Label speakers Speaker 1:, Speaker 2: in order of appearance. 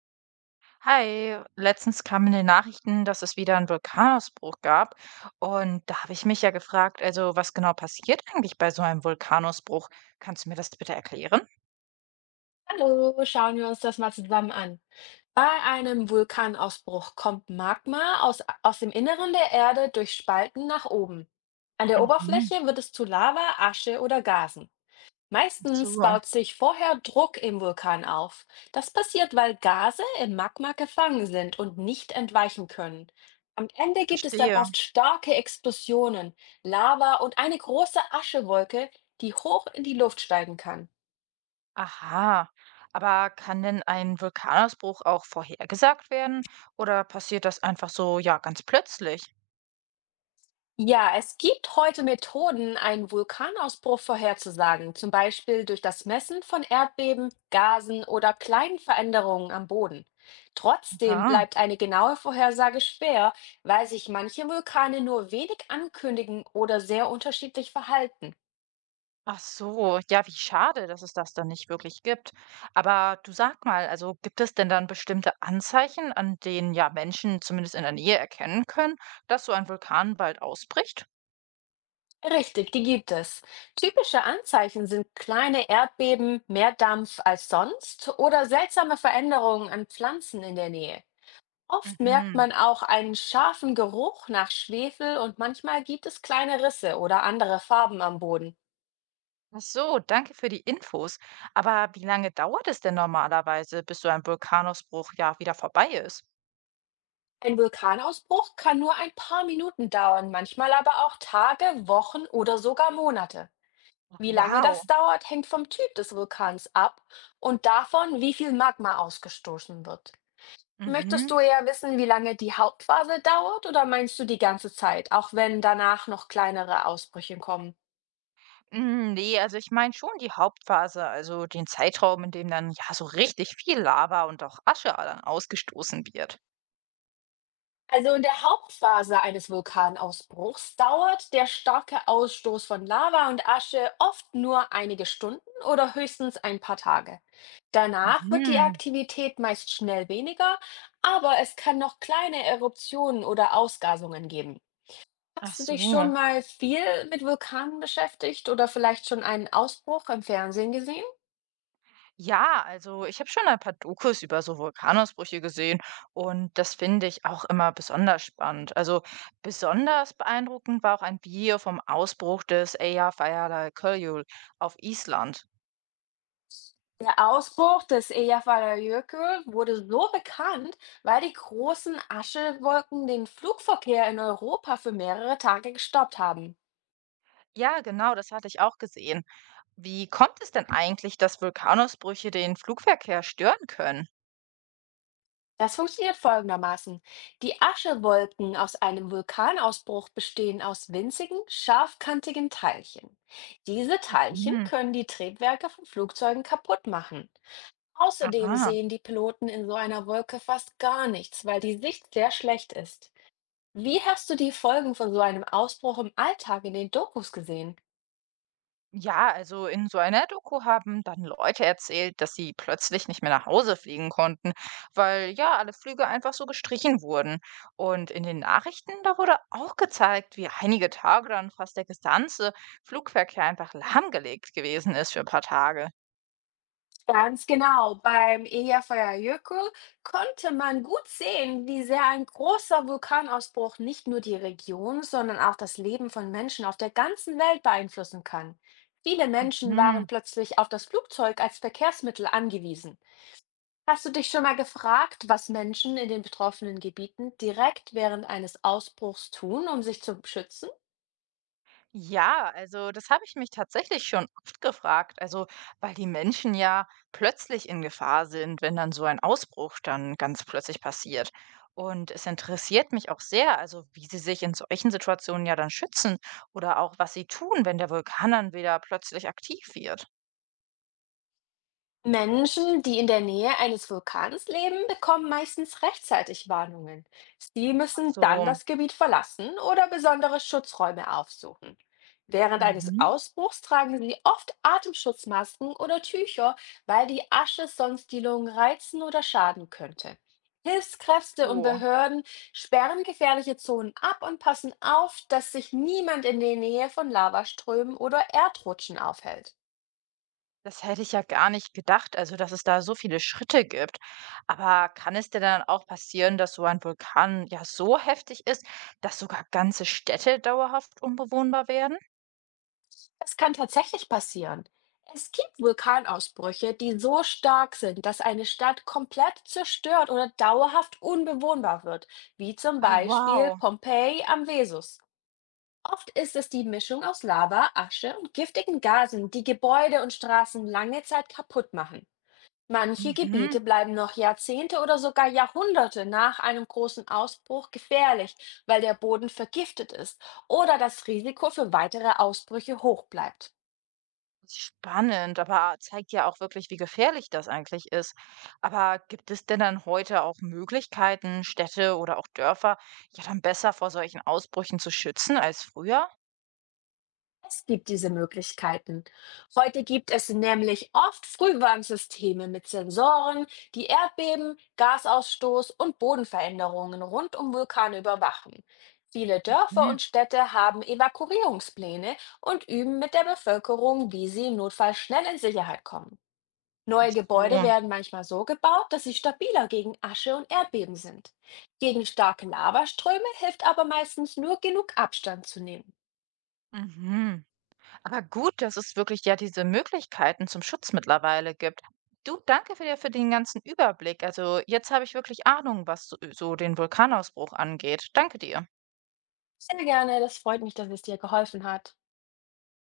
Speaker 1: Hi, letztens kam in den Nachrichten, dass es wieder einen Vulkanausbruch gab. Und da habe ich mich ja gefragt, also was genau passiert eigentlich bei so einem Vulkanausbruch? Kannst du mir das bitte erklären?
Speaker 2: Hallo, schauen wir uns das mal zusammen an. Bei einem Vulkanausbruch kommt Magma aus dem Inneren der Erde durch Spalten nach oben. An der
Speaker 1: Mhm.
Speaker 2: Oberfläche wird es zu Lava, Asche oder Gasen.
Speaker 1: Ach
Speaker 2: Meistens
Speaker 1: so,
Speaker 2: baut sich vorher Druck im Vulkan auf. Das passiert, weil Gase im Magma gefangen sind und nicht entweichen können. Am Ende gibt es dann
Speaker 1: verstehe.
Speaker 2: oft starke Explosionen, Lava und eine große Aschewolke, die hoch in die Luft steigen kann.
Speaker 1: Aha. Aber kann denn ein Vulkanausbruch auch vorhergesagt werden? Oder passiert das einfach so, ja, ganz plötzlich?
Speaker 2: Ja, es gibt heute Methoden, einen Vulkanausbruch vorherzusagen, zum Beispiel durch das Messen von Erdbeben, Gasen oder kleinen Veränderungen am Boden. Trotzdem
Speaker 1: Aha.
Speaker 2: bleibt eine genaue Vorhersage schwer, weil sich manche Vulkane nur wenig ankündigen oder sehr unterschiedlich verhalten.
Speaker 1: Ach so, ja, wie schade, dass es das dann nicht wirklich gibt. Aber du sag mal, also gibt es denn dann bestimmte Anzeichen, an denen ja Menschen zumindest in der Nähe erkennen können, dass so ein Vulkan bald ausbricht?
Speaker 2: Richtig, die gibt es. Typische Anzeichen sind kleine Erdbeben, mehr Dampf als sonst oder seltsame Veränderungen an Pflanzen in der Nähe. Oft merkt
Speaker 1: Mhm.
Speaker 2: man auch einen scharfen Geruch nach Schwefel und manchmal gibt es kleine Risse oder andere Farben am Boden.
Speaker 1: Ach so, danke für die Infos. Aber wie lange dauert es denn normalerweise, bis so ein Vulkanausbruch ja wieder vorbei ist?
Speaker 2: Ein Vulkanausbruch kann nur ein paar Minuten dauern, manchmal aber auch Tage, Wochen oder sogar Monate.
Speaker 1: Ach,
Speaker 2: Wie lange
Speaker 1: wow.
Speaker 2: das dauert, hängt vom Typ des Vulkans ab und davon, wie viel Magma ausgestoßen wird. Möchtest
Speaker 1: Mhm.
Speaker 2: du eher wissen, wie lange die Hauptphase dauert oder meinst du die ganze Zeit, auch wenn danach noch kleinere Ausbrüche kommen?
Speaker 1: Mm, nee, also ich meine schon die Hauptphase, also den Zeitraum, in dem dann ja so richtig viel Lava und auch Asche dann ausgestoßen wird.
Speaker 2: Also in der Hauptphase eines Vulkanausbruchs dauert der starke Ausstoß von Lava und Asche oft nur einige Stunden oder höchstens ein paar Tage. Danach wird die
Speaker 1: Hm,
Speaker 2: Aktivität meist schnell weniger, aber es kann noch kleine Eruptionen oder Ausgasungen geben.
Speaker 1: ach
Speaker 2: Hast du dich schon
Speaker 1: so.
Speaker 2: mal viel mit Vulkanen beschäftigt oder vielleicht schon einen Ausbruch im Fernsehen gesehen?
Speaker 1: Ja, also ich habe schon ein paar Dokus über so Vulkanausbrüche gesehen und das finde ich auch immer besonders spannend. Also besonders beeindruckend war auch ein Video vom Ausbruch des Eyjafjallajökull auf Island.
Speaker 2: Der Ausbruch des Eyjafjallajökull wurde so bekannt, weil die großen Aschewolken den Flugverkehr in Europa für mehrere Tage gestoppt haben.
Speaker 1: Ja, genau, das hatte ich auch gesehen. Wie kommt es denn eigentlich, dass Vulkanausbrüche den Flugverkehr stören können?
Speaker 2: Das funktioniert folgendermaßen. Die Aschewolken aus einem Vulkanausbruch bestehen aus winzigen, scharfkantigen Teilchen. Diese Teilchen
Speaker 1: Hm,
Speaker 2: können die Triebwerke von Flugzeugen kaputt machen. Außerdem
Speaker 1: aha.
Speaker 2: sehen die Piloten in so einer Wolke fast gar nichts, weil die Sicht sehr schlecht ist. Wie hast du die Folgen von so einem Ausbruch im Alltag in den Dokus gesehen?
Speaker 1: Ja, also in so einer Doku haben dann Leute erzählt, dass sie plötzlich nicht mehr nach Hause fliegen konnten, weil ja alle Flüge einfach so gestrichen wurden. Und in den Nachrichten, da wurde auch gezeigt, wie einige Tage dann fast der gesamte Flugverkehr einfach lahmgelegt gewesen ist für ein paar Tage.
Speaker 2: Ganz genau. Beim Eyjafjallajökull konnte man gut sehen, wie sehr ein großer Vulkanausbruch nicht nur die Region, sondern auch das Leben von Menschen auf der ganzen Welt beeinflussen kann. Viele Menschen
Speaker 1: Hm.
Speaker 2: waren plötzlich auf das Flugzeug als Verkehrsmittel angewiesen. Hast du dich schon mal gefragt, was Menschen in den betroffenen Gebieten direkt während eines Ausbruchs tun, um sich zu schützen?
Speaker 1: Ja, also das habe ich mich tatsächlich schon oft gefragt. Also, weil die Menschen ja plötzlich in Gefahr sind, wenn dann so ein Ausbruch dann ganz plötzlich passiert. Und es interessiert mich auch sehr, also wie sie sich in solchen Situationen ja dann schützen oder auch was sie tun, wenn der Vulkan dann wieder plötzlich aktiv wird.
Speaker 2: Menschen, die in der Nähe eines Vulkans leben, bekommen meistens rechtzeitig Warnungen. Sie
Speaker 1: Ach
Speaker 2: müssen dann
Speaker 1: so,
Speaker 2: das Gebiet verlassen oder besondere Schutzräume aufsuchen. Während eines
Speaker 1: mhm.
Speaker 2: Ausbruchs tragen sie oft Atemschutzmasken oder Tücher, weil die Asche sonst die Lungen reizen oder schaden könnte. Hilfskräfte und
Speaker 1: So.
Speaker 2: Behörden sperren gefährliche Zonen ab und passen auf, dass sich niemand in der Nähe von Lavaströmen oder Erdrutschen aufhält.
Speaker 1: Das hätte ich ja gar nicht gedacht, also dass es da so viele Schritte gibt. Aber kann es denn dann auch passieren, dass so ein Vulkan ja so heftig ist, dass sogar ganze Städte dauerhaft unbewohnbar werden?
Speaker 2: Das kann tatsächlich passieren. Es gibt Vulkanausbrüche, die so stark sind, dass eine Stadt komplett zerstört oder dauerhaft unbewohnbar wird, wie zum
Speaker 1: Ah,
Speaker 2: Beispiel
Speaker 1: wow.
Speaker 2: Pompeji am Vesus. Oft ist es die Mischung aus Lava, Asche und giftigen Gasen, die Gebäude und Straßen lange Zeit kaputt machen. Manche
Speaker 1: Mhm.
Speaker 2: Gebiete bleiben noch Jahrzehnte oder sogar Jahrhunderte nach einem großen Ausbruch gefährlich, weil der Boden vergiftet ist oder das Risiko für weitere Ausbrüche hoch bleibt.
Speaker 1: Spannend, aber zeigt ja auch wirklich, wie gefährlich das eigentlich ist. Aber gibt es denn dann heute auch Möglichkeiten, Städte oder auch Dörfer ja dann besser vor solchen Ausbrüchen zu schützen als früher?
Speaker 2: Es gibt diese Möglichkeiten. Heute gibt es nämlich oft Frühwarnsysteme mit Sensoren, die Erdbeben, Gasausstoß und Bodenveränderungen rund um Vulkane überwachen. Viele Dörfer
Speaker 1: Hm.
Speaker 2: und Städte haben Evakuierungspläne und üben mit der Bevölkerung, wie sie im Notfall schnell in Sicherheit kommen.
Speaker 1: Ach
Speaker 2: Neue Gebäude
Speaker 1: so.
Speaker 2: werden manchmal so gebaut, dass sie stabiler gegen Asche und Erdbeben sind. Gegen starke Lavaströme hilft aber meistens nur genug Abstand zu nehmen.
Speaker 1: Mhm. Aber gut, dass es wirklich ja diese Möglichkeiten zum Schutz mittlerweile gibt. Du, danke für dir für den ganzen Überblick. Also jetzt habe ich wirklich Ahnung, was so den Vulkanausbruch angeht. Danke dir.
Speaker 2: Sehr gerne, das freut mich, dass es dir geholfen hat.